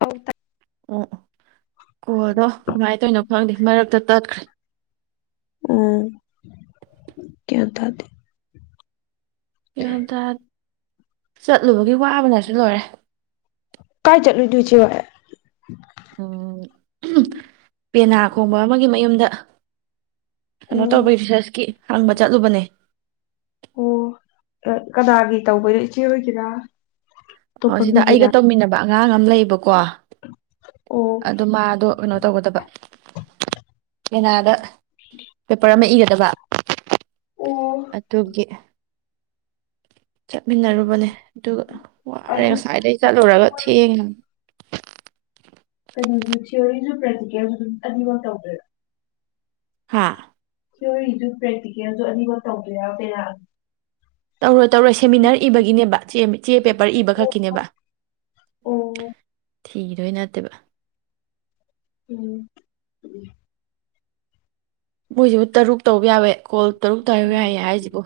ꯑꯧ ꯇꯥꯏ ꯑꯣ ꯑꯣ ꯀꯣꯗꯣ ꯅꯨꯡꯉꯥꯏꯇꯣꯏꯅꯣ ꯈꯪꯗꯦ ꯃꯔꯛꯇ ꯇꯠꯈ꯭ꯔꯦ ꯑꯣ ꯀꯌꯥ ꯊꯗꯤ ꯏꯗ ꯆꯠꯂꯨꯕꯒꯤ ꯋꯥꯕꯅꯁꯨ ꯂꯣꯏꯔꯦ ꯀꯥꯏ ꯆꯠꯂꯨꯏꯅꯣ ꯏꯆꯦ ꯍꯣꯏ ꯎꯝ ꯄꯦꯅꯥ ꯈꯣꯡꯕ ꯑꯃꯒꯤ ꯃꯌꯨꯝꯗ ꯑꯣ ꯀꯩꯅꯣ ꯇꯧꯕ ꯔꯤꯁꯔꯁꯀꯤ ꯍꯪꯕ ꯆꯠꯂꯨꯕꯅꯦ ꯑꯣ ꯀꯗꯥꯒꯤ ꯇꯧꯕꯅꯣ ꯏꯆꯦ ꯑꯣꯏꯒꯦꯔꯥ ꯑꯣ ꯁꯤꯗ ꯑꯩꯒ ꯇꯧꯃꯤꯟꯅꯕ ꯑꯉꯥꯡ ꯑꯃ ꯂꯩꯕꯀꯣ ꯀꯣ ꯑꯣ ꯑꯗꯨ ꯃꯥꯗꯣ ꯀꯩꯅꯣ ꯇꯧꯒꯗꯕ ꯄꯦꯅꯥꯗ ꯄꯦꯄꯔ ꯑꯃ ꯏꯒꯗꯕ ꯑꯣ ꯑꯗꯨꯒꯤ ꯆꯠꯃꯤꯟꯅꯔꯨꯕꯅꯦ ꯑꯗꯨꯒ ꯋꯥꯔꯦ ꯉꯁꯥꯏꯗꯒꯤꯩ ꯆꯠꯂꯨꯔꯒ ꯊꯦꯡꯉꯤꯅ [unintelligible] ꯀꯩꯅꯣꯁꯨ ꯊꯤꯑꯣꯣꯔꯤꯁꯨ ꯄ꯭ꯔꯦꯛꯇꯤꯀꯦꯜꯁꯨ ꯑꯗꯨꯝ ꯑꯅꯤꯃꯛꯧ ꯇꯧꯗꯣꯏꯔꯥ ꯍꯥ ꯁ ꯏꯖꯨ ꯄ꯭ꯔꯦꯇ ꯀ ꯑꯗꯨꯁꯨ ꯑꯅꯤꯃꯛ ꯇꯧꯗ ꯌꯥꯎ ꯀꯦꯔ ꯇꯧꯔꯣꯏ ꯇꯧꯔꯣꯏ ꯁꯦꯃꯤꯅꯥꯔ ꯏꯕꯒꯤꯅꯦꯕ ꯆꯦ ꯄꯦꯄꯔ ꯏꯕ ꯈꯛꯀꯤꯅꯦꯕ ꯑꯣ ꯊꯤꯗꯣꯏ ꯅꯠꯇꯦꯕ ꯎꯝ ꯎ ꯃꯣꯏꯁꯤꯕꯨ ꯇꯔꯨꯛ ꯇꯧꯕ ꯌꯥꯋꯦ ꯀꯣꯜ ꯇꯔꯨꯛꯛꯇ ꯍꯥꯏꯨ ꯌꯥꯏꯌꯦ ꯍꯥꯏꯁꯤꯕꯣ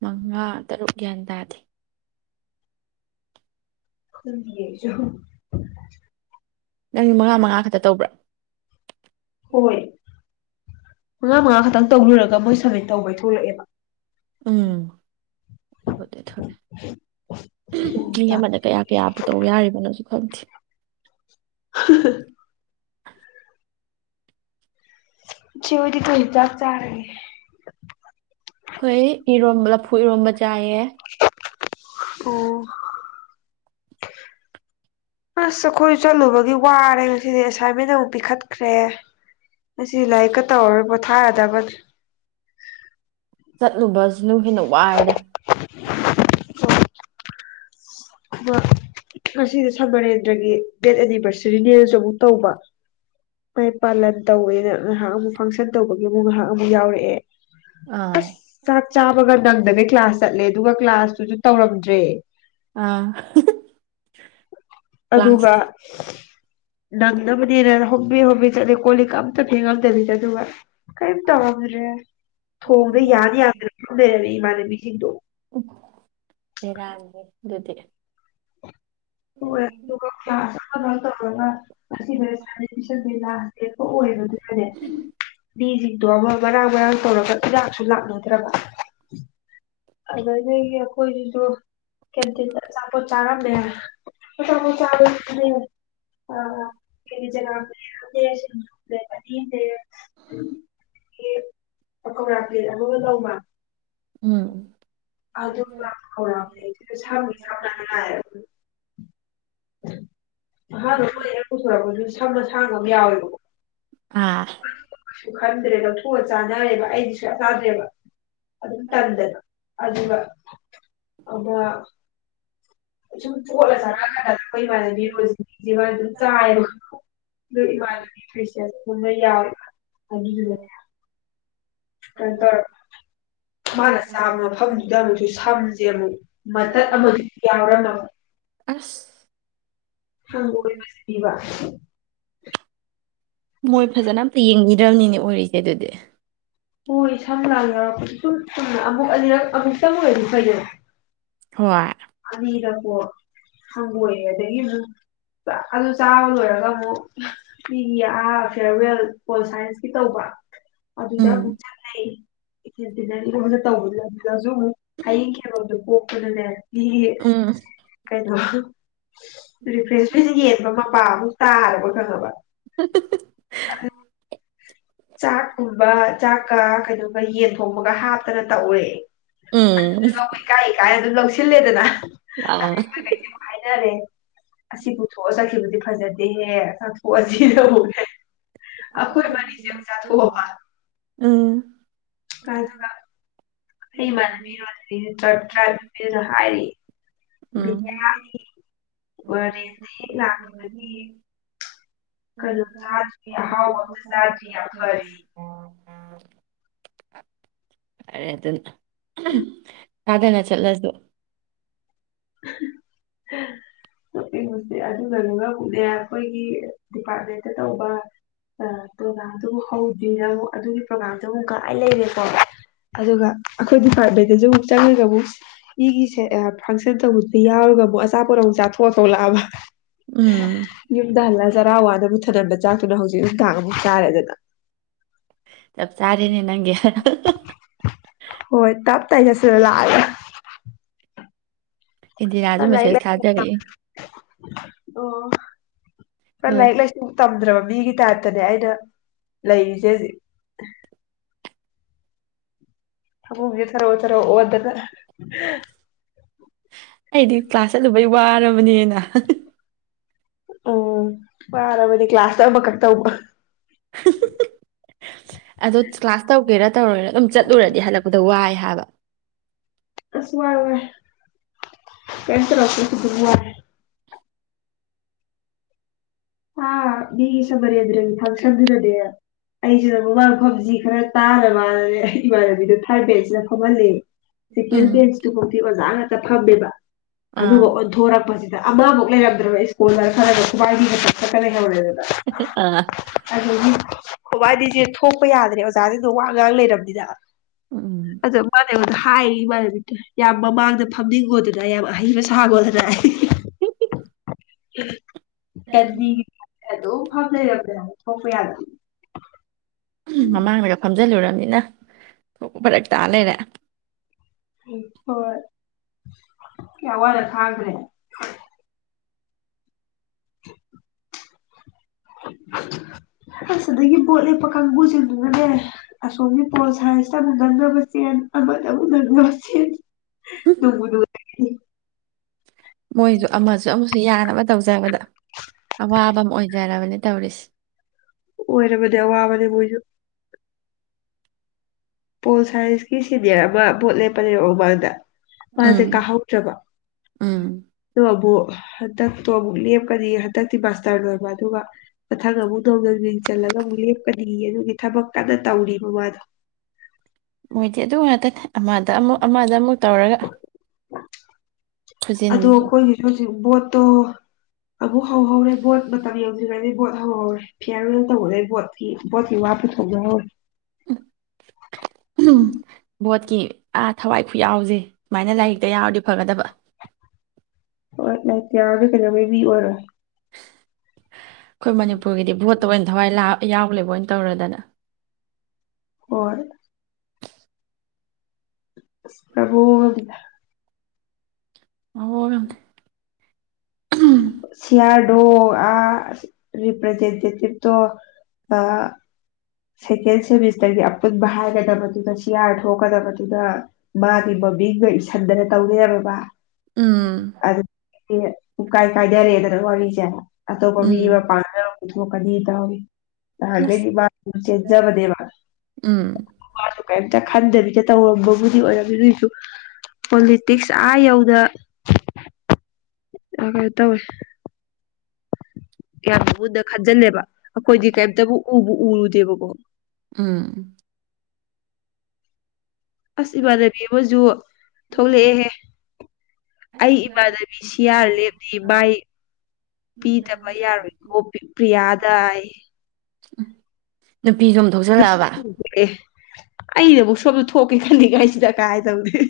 ꯃꯉꯥ ꯇꯔꯨꯛ ꯒ꯭ꯌꯥꯟ ꯇꯥꯗꯦ ꯈꯦꯖꯍ ꯅꯪ ꯃꯉꯥ ꯃꯉꯥ ꯈꯛꯇ ꯇꯧꯕ꯭ꯔꯥ ꯍꯣꯏ ꯃꯉꯥ ꯃꯉꯥ ꯈꯛꯇꯪ ꯇꯧꯔꯨꯔꯒ ꯃꯣꯏ ꯁꯕꯃꯤꯠ ꯇꯧꯕꯩ ꯊꯣꯛꯂꯛꯑꯦꯕ ꯎꯝ ꯑꯗꯨꯕꯨꯗꯤ ꯊꯣꯛ ꯃꯤ ꯑꯃꯗ ꯀꯌꯥ ꯀꯌꯥ ꯄꯨ ꯇꯧ ꯌꯥꯔꯤꯕꯅꯣ ꯍꯧ [inaudible] ꯦꯕꯗꯤ ꯀ ꯍ ꯆꯥꯛ ꯆꯔꯦ ꯐꯨꯏꯔꯣꯝꯕ ꯆꯥꯏꯌꯦ ꯑꯣ ꯑꯁ ꯑꯩꯈꯣꯏ ꯆꯠꯂꯨꯕꯒꯤ ꯋꯥꯔꯦ ꯉꯁꯤꯗꯤ ꯑꯦꯁꯥꯏꯟꯃꯦꯟ ꯑꯃꯨꯛ ꯄꯤꯈꯠꯈ꯭ꯔꯦ ꯑꯁꯤ ꯂꯥꯏꯀ ꯇꯔ ꯊꯥ ꯇ ꯐ ꯆꯠꯂꯨꯕ ꯁꯤꯅꯅꯨꯡ ꯍꯦꯟꯅ ꯋꯥꯏꯑꯗ ꯑꯣ ꯉꯁꯤꯗꯤ ꯁꯃꯔꯦꯟꯗ꯭ꯔꯒꯤ ꯗꯦꯠ ꯑꯦꯅꯤꯚꯔꯁꯔꯤꯅꯦꯅꯁꯨ ꯑꯃꯨꯛ ꯇꯧꯕ ꯃꯩ ꯄꯥꯂꯟ ꯇꯧꯋꯦꯅ ꯉꯥꯏꯍꯥꯛ ꯑꯃꯨꯛ ꯐꯪꯁꯟ ꯇꯧꯕꯒꯤ ꯑꯃꯨꯛ ꯉꯥꯏꯍꯥꯛ ꯑꯃꯨꯛ ꯌꯥꯎꯔꯛꯑꯦ ꯑꯥ ꯑꯁ ꯆꯥꯛ ꯆꯥꯕꯒ ꯅꯪꯗꯒꯩ ꯀ꯭ꯂꯥꯁ ꯆꯠꯂꯦ ꯑꯗꯨꯒ ꯀ꯭ꯂꯥꯁꯇꯨꯁꯨ ꯇꯧꯔꯝꯗ꯭ꯔꯦ ꯑꯥ ꯀ꯭ꯂꯥꯁ ꯑꯗꯨꯒ ꯅꯪꯅꯕꯅꯦꯅ ꯍꯕꯤ ꯆꯦ ꯀꯣꯂꯤ ꯀꯝ ꯐꯦꯡꯒꯗ ꯆ ꯑꯗꯨꯕ ꯀꯔꯤꯝ ꯇꯧꯔꯝꯗ꯭ꯔꯦ ꯊꯣꯡꯗ ꯌꯥꯅꯤ ꯌꯥꯗꯅ ꯑꯗꯨꯝ ꯂꯩꯔꯝꯃꯤ ꯏꯃꯥꯟꯅꯕꯤꯁꯤꯡꯗꯣ ꯕꯦꯔꯥꯅꯤ ꯑꯗꯨꯗꯤ ꯦ ꯑꯗꯨꯒ ꯀ꯭ꯂꯥꯁ ꯑꯃꯈꯛ ꯇꯧꯔꯒ ꯉꯗ ꯁ ꯇꯁꯟꯁꯦ ꯂꯥꯁꯄ ꯑꯣꯏꯕꯗꯨꯅꯅꯦ ꯃꯤꯁꯤꯡꯗꯣ ꯑꯃ ꯃꯔꯥꯡ ꯃꯔꯥꯡ ꯇꯧꯔꯒ ꯍꯤꯗꯥꯛꯁꯨ ꯂꯥꯛꯅꯗ꯭ꯔꯕ ꯑꯗ ꯂꯩꯈꯣꯏ ꯇꯨꯛ ꯀꯤꯟ ꯆꯄꯣꯠ ꯆꯔꯝ ꯦ [inaudible] ꯑ ꯆ ꯑ ꯀ ꯌꯦꯡꯒꯦꯌꯦ [inaudible] ꯄꯀꯧꯔ ꯄ꯭ꯂꯦꯠ ꯑꯃꯒ ꯂꯧꯕ ꯎꯝ [unintelligible] [unintelligible] ꯅꯍꯥꯟꯗꯣ [inaudible] ꯍꯦꯛ ꯄꯨꯊꯣꯔꯛꯄꯁꯨ ꯁꯝ ꯑꯁꯥꯡꯕ ꯑꯃ ꯌꯥꯎꯋꯦꯕꯀꯣ ꯑꯥ ꯈꯟꯗ꯭ꯔꯦ ꯂꯧꯊꯣꯛꯑꯒ ꯆꯥꯅꯔꯦꯕ ꯑꯩꯗꯤ ꯁꯨꯡꯆ ꯆꯥꯗ꯭ꯔꯦꯕ ꯑꯗꯨꯝ ꯇꯟꯗꯅ ꯑꯗꯨꯒ ꯑꯃ ꯁꯨꯝ ꯇꯣꯠꯂ ꯆꯠꯔꯛꯑꯀꯥꯟꯗ ꯑꯩꯈꯣꯏ ꯏꯃꯥꯟꯅꯕꯤ ꯔꯣꯖꯤꯕꯤꯁꯦ ꯃꯥ ꯑꯗꯨꯝ ꯆꯥꯏꯌꯦꯕ ꯈꯪꯉꯕ ꯏꯃꯥꯟꯅꯕꯤ [inaudible] ꯌꯥꯎꯋꯦꯕ ꯑꯗꯨꯗꯨꯅꯅꯦ ꯀꯩꯅꯣꯇꯧꯔꯕ ꯃꯥꯅ ꯆꯥꯕ ꯃꯐꯝꯗꯨꯗ ꯑꯃꯨꯛꯁꯨ ꯁꯝꯁꯦ ꯑꯃꯨꯛ ꯃꯇꯠ ꯑꯃꯗꯤ ꯌꯥꯎꯔꯝꯃꯕ ꯑꯁ ꯍꯪꯒꯣꯏꯕꯁꯤꯗꯤꯕ ꯃꯣꯏ ꯐꯖꯅ ꯑꯝꯇ ꯌꯦꯡ ꯗ꯭ꯔꯝꯅꯤꯅꯦ ꯑꯣꯏꯔꯤꯁꯦ ꯑꯗꯨꯗꯤ ꯍꯣꯏ ꯁꯝ ꯂꯥꯟ ꯌꯧꯔꯛꯄꯗꯨ ꯁꯨꯝ ꯆꯨꯝꯅ ꯑꯃꯨꯛ ꯑꯅꯤꯔꯛ ꯑꯃꯨꯛꯇꯪ ꯑꯣꯏꯗꯤ ꯐꯩꯗꯅ ꯍꯣꯏ ꯑꯅꯤꯔꯛꯄꯣ ꯍꯪꯒꯣꯏꯔꯦ ꯑꯗꯒꯤ ꯑꯃꯨꯛ ꯑꯗꯨ ꯆꯥꯕ ꯂꯣꯏꯔꯒ ꯑꯃꯨꯛ ꯃꯤꯒꯤ ꯑꯥ ꯐꯤꯔꯋꯦꯜ ꯄꯣꯜ ꯁꯥꯏꯟꯁꯀꯤ ꯇꯧꯕ ꯑꯗꯨꯗ ꯎꯝ ꯑꯃꯨꯛ ꯆꯪꯉꯦ [unintelligible] ꯃꯤ ꯎꯝ ꯀꯩꯅꯣꯒꯤ ꯔꯤꯐ꯭ꯔꯦꯁꯃꯦꯟ ꯌꯦꯟꯕ ꯃꯄꯥ ꯃꯨꯛ ꯇꯥꯔꯕ [inaudible] ꯕ [unintelligible] ꯆꯥꯛꯀꯨꯝꯕ ꯆꯥꯛ ꯀ ꯀꯩꯅꯣꯒ ꯌꯦꯟ ꯊꯣꯡꯕꯒ ꯍꯥꯞꯇꯅ ꯇꯧꯔꯦ ꯎꯝ ꯏꯀꯥꯏ ꯏꯀꯥꯏ ꯂꯧꯁꯤꯜꯂꯦꯗꯅ ꯑ [inaudible] ꯔꯦ ꯑꯁꯤ ꯄꯨꯊꯣꯛꯑ ꯆꯠꯈꯤꯕꯗꯤ ꯐꯖꯗꯦꯍꯦ ꯑꯁ [unintelligible] ꯑꯈꯣꯏ ꯃꯔꯤ [unintelligible] ꯎꯝ ꯎꯝ ꯑꯩꯃꯥꯟꯅꯕꯤ [unintelligible] ꯇ꯭ꯔꯥꯞ ꯅꯨꯄꯤꯗꯨꯗ ꯍꯥꯏꯔꯤ ꯎꯝ ꯕꯤꯗꯌꯥꯒꯤ ꯋꯥꯔꯤ ꯍꯦꯛ ꯂꯥꯛ ꯐꯔꯦ [unintelligible] ꯐꯔꯦ ꯑꯗꯨꯅ ꯇꯥꯗꯅ ꯆꯠꯂꯁꯨ ꯅꯣꯛꯅꯤꯡꯕꯁꯤ ꯑꯗꯨꯒꯅꯦ ꯑꯃꯨꯛꯅꯦ ꯑꯈꯣꯏꯒꯤ ꯗꯤꯄꯥꯔꯠꯃꯦꯟꯇ ꯇꯧꯕ ꯄ꯭ꯔꯣꯒꯥ꯭ꯔꯝꯗꯨꯕꯨꯨ ꯍꯧꯗ꯭ꯔꯤꯅ ꯑꯃꯨꯛ ꯑꯗꯨꯒꯤ ꯄ꯭ꯔꯣꯒꯥꯥꯝꯗꯨ ꯑꯃꯨꯛ ꯊꯥꯏ ꯂꯩꯔꯦꯀꯣ ꯑꯗꯨꯒ ꯑꯈꯣꯏ ꯗꯤꯄꯥꯔꯠꯃꯦꯟꯗꯁꯨ ꯑꯃꯨꯛ ꯆꯪꯉ [unintelligible] ꯏꯒꯤꯁꯦ ꯐꯪ ꯐꯇꯧꯕꯁꯨ ꯌꯥꯎꯔꯒ ꯑꯃꯨꯛ ꯑꯆꯥꯄꯣꯠ ꯑꯃꯨꯛ ꯆꯥꯊꯣꯛꯑ ꯊꯣꯛꯂꯛꯑꯕ ꯎꯝ ꯌꯨꯝꯗ ꯍꯜꯂ ꯆꯔꯥꯋꯥꯗ [unintelligible] ꯆꯥꯛꯇꯨꯅ ꯍꯧꯖꯤꯛ ꯅꯨꯡꯗꯥꯡ ꯑꯃꯨꯛ ꯆꯥꯔꯦꯗꯅ ꯆꯞ ꯆꯥꯔꯦꯅꯦ ꯅꯪꯒꯤ ꯍꯣꯏ ꯇꯞ ꯇꯥꯏ ꯆꯥꯁꯤꯜꯂ ꯂꯥꯛꯑꯒ ꯏꯟꯗꯤꯔꯥꯁꯨ ꯂꯥꯏꯔꯤꯛ ꯃꯦꯁꯦꯖ ꯂꯥꯏꯁꯨ ꯊꯥꯖꯔꯛꯏ ꯑꯣ ꯄ ꯂꯣꯏ ꯂꯥꯏꯔꯤꯛ ꯂꯥꯏꯁꯨ ꯇꯝꯗ꯭ꯔꯕ ꯃꯤꯒꯤ ꯇꯥꯏꯞꯇꯅꯦ ꯑꯩꯅ ꯂꯩꯔꯤꯁꯦ ꯍꯧꯖꯤꯛ ꯐꯃꯨꯡꯁꯤ ꯊꯔꯣ ꯊꯔꯣ ꯑꯣꯟꯗꯅ ꯑꯩꯗꯤ ꯀ꯭ꯂꯥꯁ ꯆꯠꯂꯨꯕꯩ ꯋꯥꯔꯕꯅꯤꯅ ꯎꯝ ꯋꯥꯔꯕꯅꯤ ꯀ꯭ꯂꯥꯁꯅ ꯑꯃꯈꯛ ꯇꯧꯕ ꯑꯗꯨ ꯀ꯭ꯂꯥꯁ ꯇꯧꯒꯦꯔꯥ ꯇꯧꯔꯦꯏꯔ ꯑꯗꯨꯝ ꯆꯠꯂꯨꯔꯗꯤ ꯍꯜꯂꯛꯄꯗ ꯋꯥꯏ ꯍꯥꯏꯕ ꯑꯁ ꯋꯥꯏ ꯋꯥꯏ ꯀꯦꯝ ꯇꯧꯔꯛꯇ꯭ꯔꯁꯨ ꯑꯗꯨꯝ ꯋꯥꯏ ꯍꯥ ꯃꯤꯒꯤ ꯁꯃꯔꯦꯟꯗ꯭ꯔꯒꯤ ꯐꯪꯁꯟꯗꯨꯗꯅꯦ ꯑꯩꯁꯤꯅ ꯃꯃꯥꯡ ꯃꯐꯝꯁꯤ ꯈꯔ ꯇꯥꯕ ꯅꯅꯦ ꯏꯃꯥꯟꯅꯕꯤꯗꯣ ꯊꯥꯔ ꯕꯦꯟꯁꯤꯗ ꯐꯝꯍꯜꯂꯦ ꯁꯦꯀꯦꯟ ꯎꯝ ꯕꯦꯟꯁꯇꯨ ꯐꯥꯎꯗꯤ ꯑꯣꯖꯥꯉꯥꯛ ꯐꯝꯃꯦꯕ ꯑꯥ ꯑꯗꯨꯒ ꯑꯣꯟꯊꯣꯔꯛꯄꯁꯤꯗ ꯑꯃꯃꯨꯛ ꯂꯩꯔꯝꯗ꯭ꯔꯕ ꯁ꯭ꯀꯨꯜꯗ ꯈꯔꯒ [unintelligible] ꯑꯥ [unintelligible] ꯈꯣꯏꯕꯥꯅꯤꯁꯦ ꯊꯣꯛꯄ ꯌꯥꯗ꯭ꯔꯦ ꯑꯣꯖꯥꯥꯁꯤꯡꯗꯣ ꯋꯥ ꯉꯥꯡ ꯂꯩꯔꯕꯅꯤꯗ ꯎꯝ ꯑꯗꯨꯒ ꯃꯥꯅ ꯍꯥꯏ ꯃꯔ ꯌꯥꯝ ꯃꯃꯥꯡꯗ ꯐꯝꯅꯤꯡꯈꯣꯗꯨꯅ ꯑꯌꯥꯝ ꯑ ꯍꯩꯕ ꯁꯥꯒꯣꯗꯅ ꯎꯝ ꯀꯗꯤ ꯑꯗꯨꯝ ꯐꯝ ꯂꯩꯔꯝꯃꯦ ꯍꯥꯏ ꯊꯣꯛꯄ ꯌꯥꯒꯗꯤ ꯃꯃꯥꯡꯗꯒ ꯐꯝꯖꯤꯜꯂꯨꯔꯕꯅꯤꯅ ꯊꯣꯛ ꯐꯔꯛ ꯇꯥ ꯂꯩꯔꯑꯦ ꯍꯣꯏ ꯌꯥꯋꯥꯗ ꯍꯥꯏ꯭ꯔꯦ ꯑꯗꯒꯤ ꯄꯣꯠ ꯂꯦꯞꯄ ꯀꯥꯡꯕꯨꯁꯤꯡꯗꯨꯅꯅꯦ ꯑꯁꯣꯝꯒꯤ ꯄꯣꯠ ꯁꯥꯏꯁꯇ ꯑꯃꯨꯛ ꯅꯪꯅꯕ ꯆꯦꯟ ꯑꯃꯗ ꯑꯃꯨꯛ ꯅꯪꯅꯕ ꯆꯦꯟ ꯅꯨꯡꯕꯨ ꯅꯨꯡꯉꯥꯏꯅꯤ ꯃꯣꯏꯗ ꯑꯃꯁꯨ ꯑꯃꯁꯨ ꯌꯥꯅꯕ ꯇꯧꯖꯕꯗ ꯑꯋꯥꯕ ꯑꯃ ꯑꯣꯏꯖꯔꯕꯅꯦ ꯇꯧꯔꯤꯁꯦ ꯑꯣꯏꯣꯏꯔꯦꯕ ꯋꯥꯕꯗꯤꯕꯨꯣꯏꯁꯨ ꯄꯣꯜ ꯁꯥꯏꯟꯁꯀꯤ ꯁꯤꯦꯅꯤꯌꯔ ꯑꯃ ꯚꯣꯠ ꯂꯦꯞꯄꯅꯦꯔꯃꯥꯡꯗ ꯃꯥꯁꯦ ꯎꯝ ꯀꯥꯍꯧꯗ꯭ꯔꯕ ꯎꯝ ꯑꯣꯕꯨ ꯍꯟꯗꯛꯇꯣ ꯑꯃꯨꯛ ꯂꯦꯞꯀꯅꯤ ꯍꯟꯗꯛꯇꯤ ꯃꯥꯁꯇꯔ ꯂꯣꯏꯕ ꯑꯗꯨꯒ ꯃꯊꯪ ꯑꯃꯨꯛ ꯅꯣꯡ ꯅꯧꯡ ꯆꯜꯂꯒ ꯑꯃꯨꯛ ꯂꯦꯞꯀꯅꯤ ꯑꯗꯨꯒꯤ ꯊꯕꯛ ꯀꯟꯅ ꯇꯧꯔꯤꯕꯔꯤꯕ ꯃꯥꯗꯣ ꯃꯣꯏꯗꯤ ꯑꯗꯨ ꯉꯥꯛꯇꯅꯦ ꯑꯃꯗ ꯑꯃꯨꯛ ꯑꯃꯗ ꯑꯃꯨꯛ ꯇꯧꯔꯒ ꯑꯗꯣ ꯈꯨꯖꯤꯟꯁꯤꯁꯨ ꯑꯩꯈꯣꯏꯒꯤꯁꯨ ꯍꯧꯖꯤꯛ ꯕꯣꯠ ꯇꯣ ꯑꯃꯨꯛ ꯍꯧꯍꯧꯔꯦ ꯕꯣꯠ ꯃꯇꯝ ꯌꯧꯁꯤꯈꯗꯤ ꯕꯣꯠ ꯍꯧꯍꯧꯔꯦ ꯐꯤꯌꯥꯔꯋꯦꯜ ꯇꯧꯍꯔꯦ ꯕꯣꯠꯀꯤ ꯕꯣꯠꯀꯤ ꯋꯥ ꯄꯨꯊꯣꯛꯖꯍꯧꯔꯦ ꯎ ꯕꯣꯠꯀꯤ ꯑ ꯊꯋꯥꯏ ꯈꯨꯌꯥꯎꯁꯦ ꯁꯨꯥꯏꯅꯥꯏꯔꯤꯛꯇ ꯌꯥꯎꯔꯤꯕ ꯐꯒꯗꯕ ꯑꯣ ꯂ ꯇꯌꯥꯔꯗ ꯀꯂꯃꯤꯦꯕꯤ ꯑꯣꯏꯔ ꯑꯩꯈꯣꯏ ꯃꯅꯤꯄꯨꯔꯒꯤꯗꯤ ꯚꯣꯠꯇ ꯑꯣꯏꯅ ꯊꯋꯥꯏ ꯂꯥꯛ ꯌꯥꯎꯂꯦꯕꯣꯏ ꯑꯣꯏꯅ ꯇꯧꯔꯗꯅ ꯍꯣꯏ ꯑꯣ ꯑ ꯁꯤꯌꯥꯔ ꯣ ꯑꯔꯤꯄ꯭ꯔꯦꯖꯦꯟ ꯇꯣ ꯑ ꯁꯦꯀꯦꯟꯁꯦꯕꯤꯁ ꯇꯔꯤꯈꯦ ꯔꯒꯗꯕ ꯑꯗꯨꯒ ꯁꯤꯌꯥꯔ ꯊꯣꯛꯀꯗꯕꯗꯨꯗ ꯃꯥꯒꯤ ꯕꯣꯕꯤꯒ ꯏꯁꯤꯟꯗꯅ ꯇꯧꯗ ꯕꯕꯥ ꯎꯝ ꯑꯗꯨ ꯎ ꯀꯥꯏ ꯀꯥꯏꯗꯔꯦꯗ꯭ꯔꯒꯖ ꯑꯇꯣꯞꯄ ꯃꯤꯕ ꯎꯝ ꯄꯥ ꯕꯨ ꯀꯗꯤ ꯏꯗꯦ ꯑꯁ ꯍꯒꯦꯗꯤ ꯦꯖꯕꯗꯦꯕ ꯎꯝ ꯀꯩꯝꯇ ꯈꯟꯗꯕꯤꯗ ꯇꯧꯔꯝꯕꯕꯨꯗꯤ ꯑꯣꯏꯔꯝꯃꯤ ꯑꯗꯨꯏꯁꯨ ꯄꯣꯂꯤꯇꯤꯛꯁ ꯑꯥ ꯌꯧꯗ ꯑꯈꯔ ꯇꯧ ꯌꯥꯝ ꯃꯨꯟꯅ ꯈꯟꯖꯤꯜꯂꯦꯕ ꯑꯩꯈꯣꯏꯗꯤ ꯀꯩꯝꯇꯕꯨ ꯎꯔ ꯗꯕꯕꯣ ꯎꯝ ꯑꯁ ꯏꯃꯥꯟꯅꯕꯤ ꯑꯃꯁꯨ ꯊꯣꯛꯂꯛꯑꯦꯍꯦ ꯑꯩ ꯏꯃꯥꯟꯅꯕꯤ ꯁꯤꯌꯥꯔ ꯂꯦꯞꯂꯤ ꯃꯥꯏ ꯄꯤꯗꯕ ꯌꯥꯔꯣꯏꯀꯣ ꯄ꯭ꯔꯤꯌꯥꯗ ꯎ ꯐꯄꯤꯤ ꯁꯣꯝ ꯊꯣꯛꯆꯜꯂꯛꯑꯕ ꯑꯩꯗꯕꯨꯛ ꯁꯣꯝꯗ ꯊꯣꯛꯀꯦ ꯈꯟꯜꯂꯤꯉꯥꯏꯁꯤꯗ ꯀꯥꯏꯗꯧꯅꯤ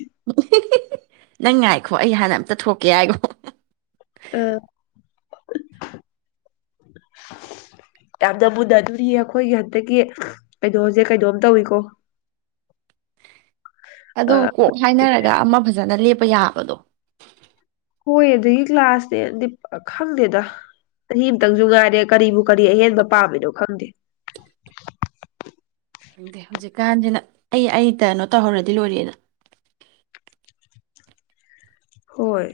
ꯅꯪ ꯉꯥꯏꯈꯣ ꯑꯩ ꯍꯥꯟꯅ ꯑꯝꯇ ꯊꯣꯛꯀꯦ ꯍꯥꯏꯔꯣ ꯑ ꯌꯥꯝꯅ ꯃꯨꯟꯅꯗꯣꯔꯤꯌꯦ ꯑꯩꯈꯣꯏꯒꯤ ꯍꯟꯇꯛꯀꯤ ꯀꯩꯅꯣꯖꯤꯦ ꯀꯩꯅꯣꯝ ꯇꯧꯏꯀꯣ ꯑ ꯑꯗꯨ ꯀꯣꯛ ꯍꯥꯏꯅꯔꯒ ꯑꯃ ꯐꯖꯅ ꯂꯦꯞꯄ ꯌꯥꯕꯗꯣ ꯍꯣꯏ ꯑꯗꯨꯒꯤ ꯀ꯭ꯂꯥꯁꯅꯦꯗꯤ ꯈꯪꯗꯦꯗ ꯆꯍꯤ ꯑꯃꯇꯪꯁꯨ ꯉꯥꯏꯔꯦ ꯀꯔꯤꯕꯨ ꯀꯔꯤ ꯑꯍꯦꯟꯕ ꯄꯥꯝꯃꯤꯅꯣ ꯈꯪꯗꯦ ꯈꯪꯗꯦ ꯍꯧꯖꯤꯛꯀꯥꯟꯁꯤꯅ ꯑꯩ ꯑꯩ ꯇꯩꯅꯣ ꯇꯧꯍꯧꯔꯗꯤ ꯂꯣꯏꯔꯦꯅ ꯍꯣꯏ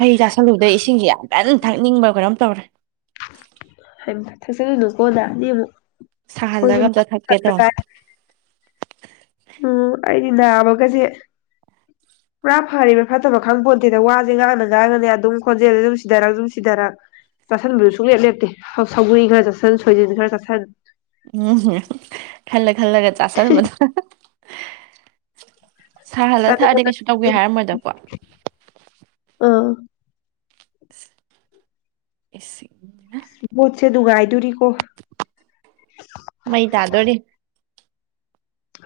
ꯍꯩ ꯆꯥꯁꯜꯂꯨꯕꯗ ꯏꯁꯤꯡꯁꯤ ꯌꯥꯝ ꯐꯖꯅ ꯊꯛꯅꯤꯡꯕ ꯈꯔꯝ ꯇꯧꯔꯦ ꯊꯁꯅꯨꯀꯣꯗꯥꯅꯤ ꯑꯃꯨꯛ ꯁꯥꯍꯜꯂꯒ ꯑꯩꯈꯣꯏꯁꯨ ꯑꯝꯇ ꯊꯛꯀꯦ ꯇꯣ ꯎꯝ ꯑꯩꯗꯤ ꯅꯥꯕꯒꯁꯦ ꯄꯨꯔꯥ ꯐꯔꯤꯕ ꯐꯠꯇꯕ ꯈꯪ ꯄꯣꯟꯇꯦꯗ ꯋꯥꯁꯦ ꯉꯥꯡꯅ ꯉꯥꯡꯉꯅꯤ ꯑꯗꯨꯝ ꯈꯣꯟꯖꯦꯜꯁꯦ ꯑꯗꯨꯝ ꯁꯤꯙꯔꯒ ꯑꯗꯨꯝ ꯁꯤꯙꯔ ꯆꯥꯁꯤꯟꯕꯗꯨ ꯁꯨꯡꯛꯂꯦꯞ ꯂꯦꯞꯇꯦ ꯁꯒꯔꯤ ꯈꯔ ꯆꯠꯁꯤꯟ ꯁꯣꯏꯖꯤꯟ ꯈꯔ ꯆꯠꯁꯤꯟ ꯎꯝ ꯈꯜꯂ ꯈꯜꯂꯒ ꯆꯥꯁꯟꯕꯗ [unintelligible] ꯁꯥꯍꯜꯂ ꯊꯛꯑꯗꯤ ꯀꯩꯁꯨ ꯇꯧꯒꯦ ꯍꯥꯏꯔꯝꯃꯣꯏꯗꯀꯣ ꯑꯥ ꯑꯦꯁꯤ ꯑꯗꯨꯔꯤ ꯃꯩ ꯇꯥꯗꯣꯔꯤ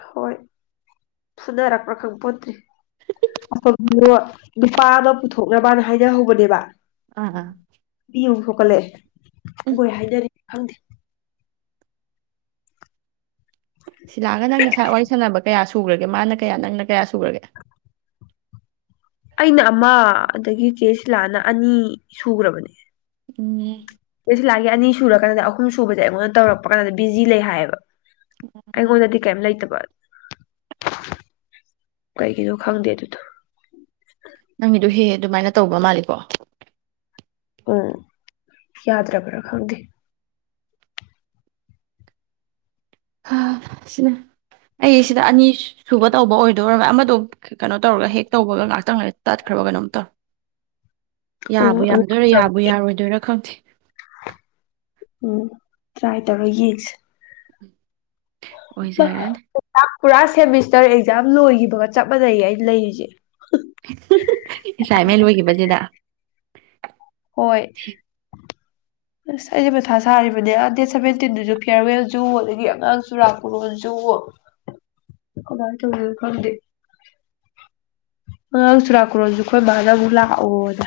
ꯍꯣꯏ ꯐꯨꯅꯔꯛꯄ꯭ꯔꯥ ꯈꯪ ꯄꯣꯠꯇ꯭ꯔꯤ ꯑꯣꯝꯗꯣ ꯅꯨꯄꯥ ꯑꯃ ꯄꯨꯊꯣꯛꯅꯕꯅ ꯍꯥꯏꯅꯍꯧꯕꯅꯦꯕ ꯑꯥ ꯌ ꯀꯂꯦ ꯎꯝ ꯕꯣꯏꯍꯥꯏꯗꯔꯤ ꯍꯗꯤ ꯁꯤꯂꯥꯛꯑꯒ ꯅꯪꯒꯤ ꯏꯁꯥꯏ ꯋꯥꯔꯤ ꯁꯥꯟꯅꯕ ꯀꯌꯥꯁꯨ ꯁꯨꯈ꯭ꯔꯒꯦ ꯃꯥꯅ ꯀꯌꯥ ꯅꯪꯅ ꯀꯌꯥ ꯁꯨꯈ꯭ꯔꯒꯦ ꯑꯩꯅ ꯑꯃꯥ ꯑꯗꯒꯤ ꯀꯦꯁꯂꯥꯟꯑꯅ ꯑꯅꯤ ꯁꯨꯈ꯭ꯔꯕꯅꯦ ꯏꯅꯦ ꯀꯁꯤꯂꯥꯒꯤ ꯑꯅꯤ ꯁꯨꯔ ꯀꯥꯟꯗ ꯑꯍꯨꯝ ꯁꯨꯕꯁꯦ ꯑꯩꯉꯣꯟꯗ ꯇꯧꯔꯛꯄ ꯀꯥꯟꯗ ꯕꯤꯖꯤ ꯂꯩ ꯍꯥꯏꯌꯦꯕ ꯑꯩꯉꯣꯟꯗꯗꯤ ꯀꯩꯝ ꯂꯩꯇꯕ ꯀꯥꯏꯒꯤꯁꯨꯕꯨ ꯈꯥꯎꯗ ꯑꯗꯨ ꯅꯪꯒꯤꯗꯨ ꯍꯦꯦ ꯑꯗꯨꯃꯥꯏꯅ ꯇꯧꯕ ꯃꯥꯜꯂꯤ ꯀ ꯎꯝ ꯌꯥꯗ ꯔꯥꯔꯕꯔ ꯈꯥꯎꯗꯤ ꯁꯤꯅꯦ ꯑꯩ ꯁꯤꯗ ꯑꯅꯤ ꯁꯨꯕ ꯇꯧꯕ ꯑꯣꯏꯅ ꯑꯗꯨ ꯑꯣꯏꯔꯒ ꯑꯃꯗꯣ ꯀꯩꯅꯣ ꯇꯧꯔꯒ ꯍꯦꯛ ꯇꯧꯕꯒ ꯉꯍꯥꯛꯇꯪ ꯉ ꯇꯠ ꯑ꯭ꯔꯕꯒꯅꯝꯇ ꯌꯥꯕꯨ ꯎꯝ ꯑꯃꯨꯛ ꯌꯥꯔꯗꯣꯏꯔꯥ ꯍꯥꯏꯔꯛꯑꯣ? ꯌꯥꯕꯨ ꯌꯥꯔꯣꯏꯗꯣꯏꯔꯥ ꯈꯪꯗꯦ [unintelligible] ꯎꯝ ꯇ꯭ꯔꯥꯏ ꯇꯧꯔ ꯌꯦꯡꯁꯦ ꯑꯣꯏꯖꯥꯔꯦꯟ ꯀꯔꯥꯁ ꯁꯦꯃꯤꯁꯇꯔ ꯑꯦꯛꯖꯥꯝ ꯂꯣꯏꯈꯤꯕꯒ ꯆꯞꯄꯗꯒꯤ ꯑꯩ ꯂꯩꯔꯤꯁꯦ ꯑꯦꯁꯥꯏꯟꯃꯦꯟ ꯂꯣꯏꯈꯤꯕꯁꯤꯗ ꯍꯣꯏ ꯑꯁ ꯑꯩꯁꯦ ꯃꯊꯥ ꯁꯥꯔꯤꯕꯅꯦ ꯑꯥ ꯗꯦꯠ ꯁꯚꯦꯟꯇꯤꯟꯗꯨꯁꯨ ꯐꯤꯌꯥꯔꯋꯦꯜꯁꯨ ꯑꯗꯒꯤ ꯑꯉꯥꯡ ꯆꯨꯔꯥꯀꯣꯟꯁꯨ ꯀꯃꯥꯏꯅ ꯇꯧꯔꯤꯅ ꯈꯪꯗꯦ ꯑꯉꯥꯡ ꯆꯨꯔꯥꯀꯣꯟꯁꯨ ꯑꯩꯈꯣꯏ ꯃꯥꯅ ꯑꯃꯨꯛ ꯂꯥꯛꯑꯣꯅ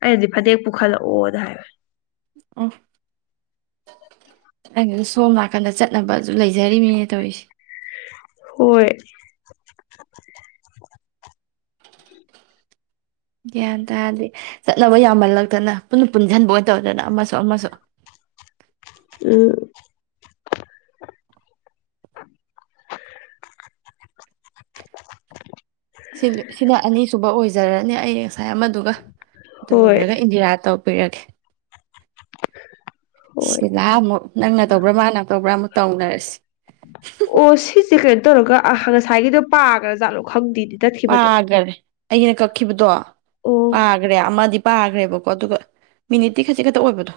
ꯍꯥꯏ ꯑꯩꯗꯤ ꯐꯅꯦꯛ ꯄꯨꯈꯠꯂꯛꯑꯣꯗ ꯍꯥꯏꯕ ꯑꯣ ꯑꯗꯨ ꯁꯣꯝ ꯅꯥꯀꯟꯗ ꯆꯠꯅꯕꯁꯨ ꯂꯩꯖꯔꯤꯃꯤꯅꯦ ꯇꯧꯔꯤꯁꯦ ꯍꯣꯏ ꯒ꯭ꯌꯥꯟ ꯇꯥꯔꯗꯤ ꯆꯠꯅꯕ ꯌꯥꯝꯃꯜꯂꯛꯇꯅ ꯄꯨꯟꯅ ꯄꯨꯟꯁꯤꯟꯕ ꯑꯣꯏꯅ ꯇꯧꯗꯅ ꯑꯃꯁꯨ ꯑꯃꯁꯨ ꯎꯝ ꯁꯤꯅ ꯑꯅꯤꯁꯨꯕ ꯑꯣꯏꯖꯔꯅꯤ ꯑꯩ ꯉꯁꯥꯏ ꯑꯃꯗꯨꯒ ꯑꯗꯨ ꯍꯣꯏ ꯂꯣꯏꯔꯒ ꯏꯟꯗꯤꯔꯥ ꯇꯧ ꯄꯤꯔꯛꯒꯦ ꯍꯣꯏ ꯁꯤꯂꯥ ꯑꯃꯨꯛ ꯅꯪꯅ ꯇꯧꯕ꯭ꯔꯥ ꯃꯥꯅ ꯇꯧꯕ꯭ꯔꯥ ꯑꯃꯨꯛ ꯇꯧꯅꯔꯁꯤ ꯁꯤ ꯀꯩꯅꯣ ꯇꯧꯔꯒ ꯉꯁꯥꯏꯒꯤꯗꯣ ꯄꯥꯒ꯭ꯔꯥ ꯖꯥꯠꯂꯣ ꯈꯪꯗꯦ ꯑꯒꯔꯦ ꯑꯩꯅ ꯀꯛꯈꯤꯕꯗꯣ ꯑꯣ ꯑꯒ꯭ꯔꯦ ꯑꯃꯃꯗꯤ ꯄꯥꯈ꯭ꯔꯦꯕꯀꯣ ꯑꯗꯨꯒ ꯃꯤꯅꯤꯠꯇꯤ ꯈꯖꯤꯛ ꯈꯛꯇ ꯑꯣꯏꯕꯗꯣ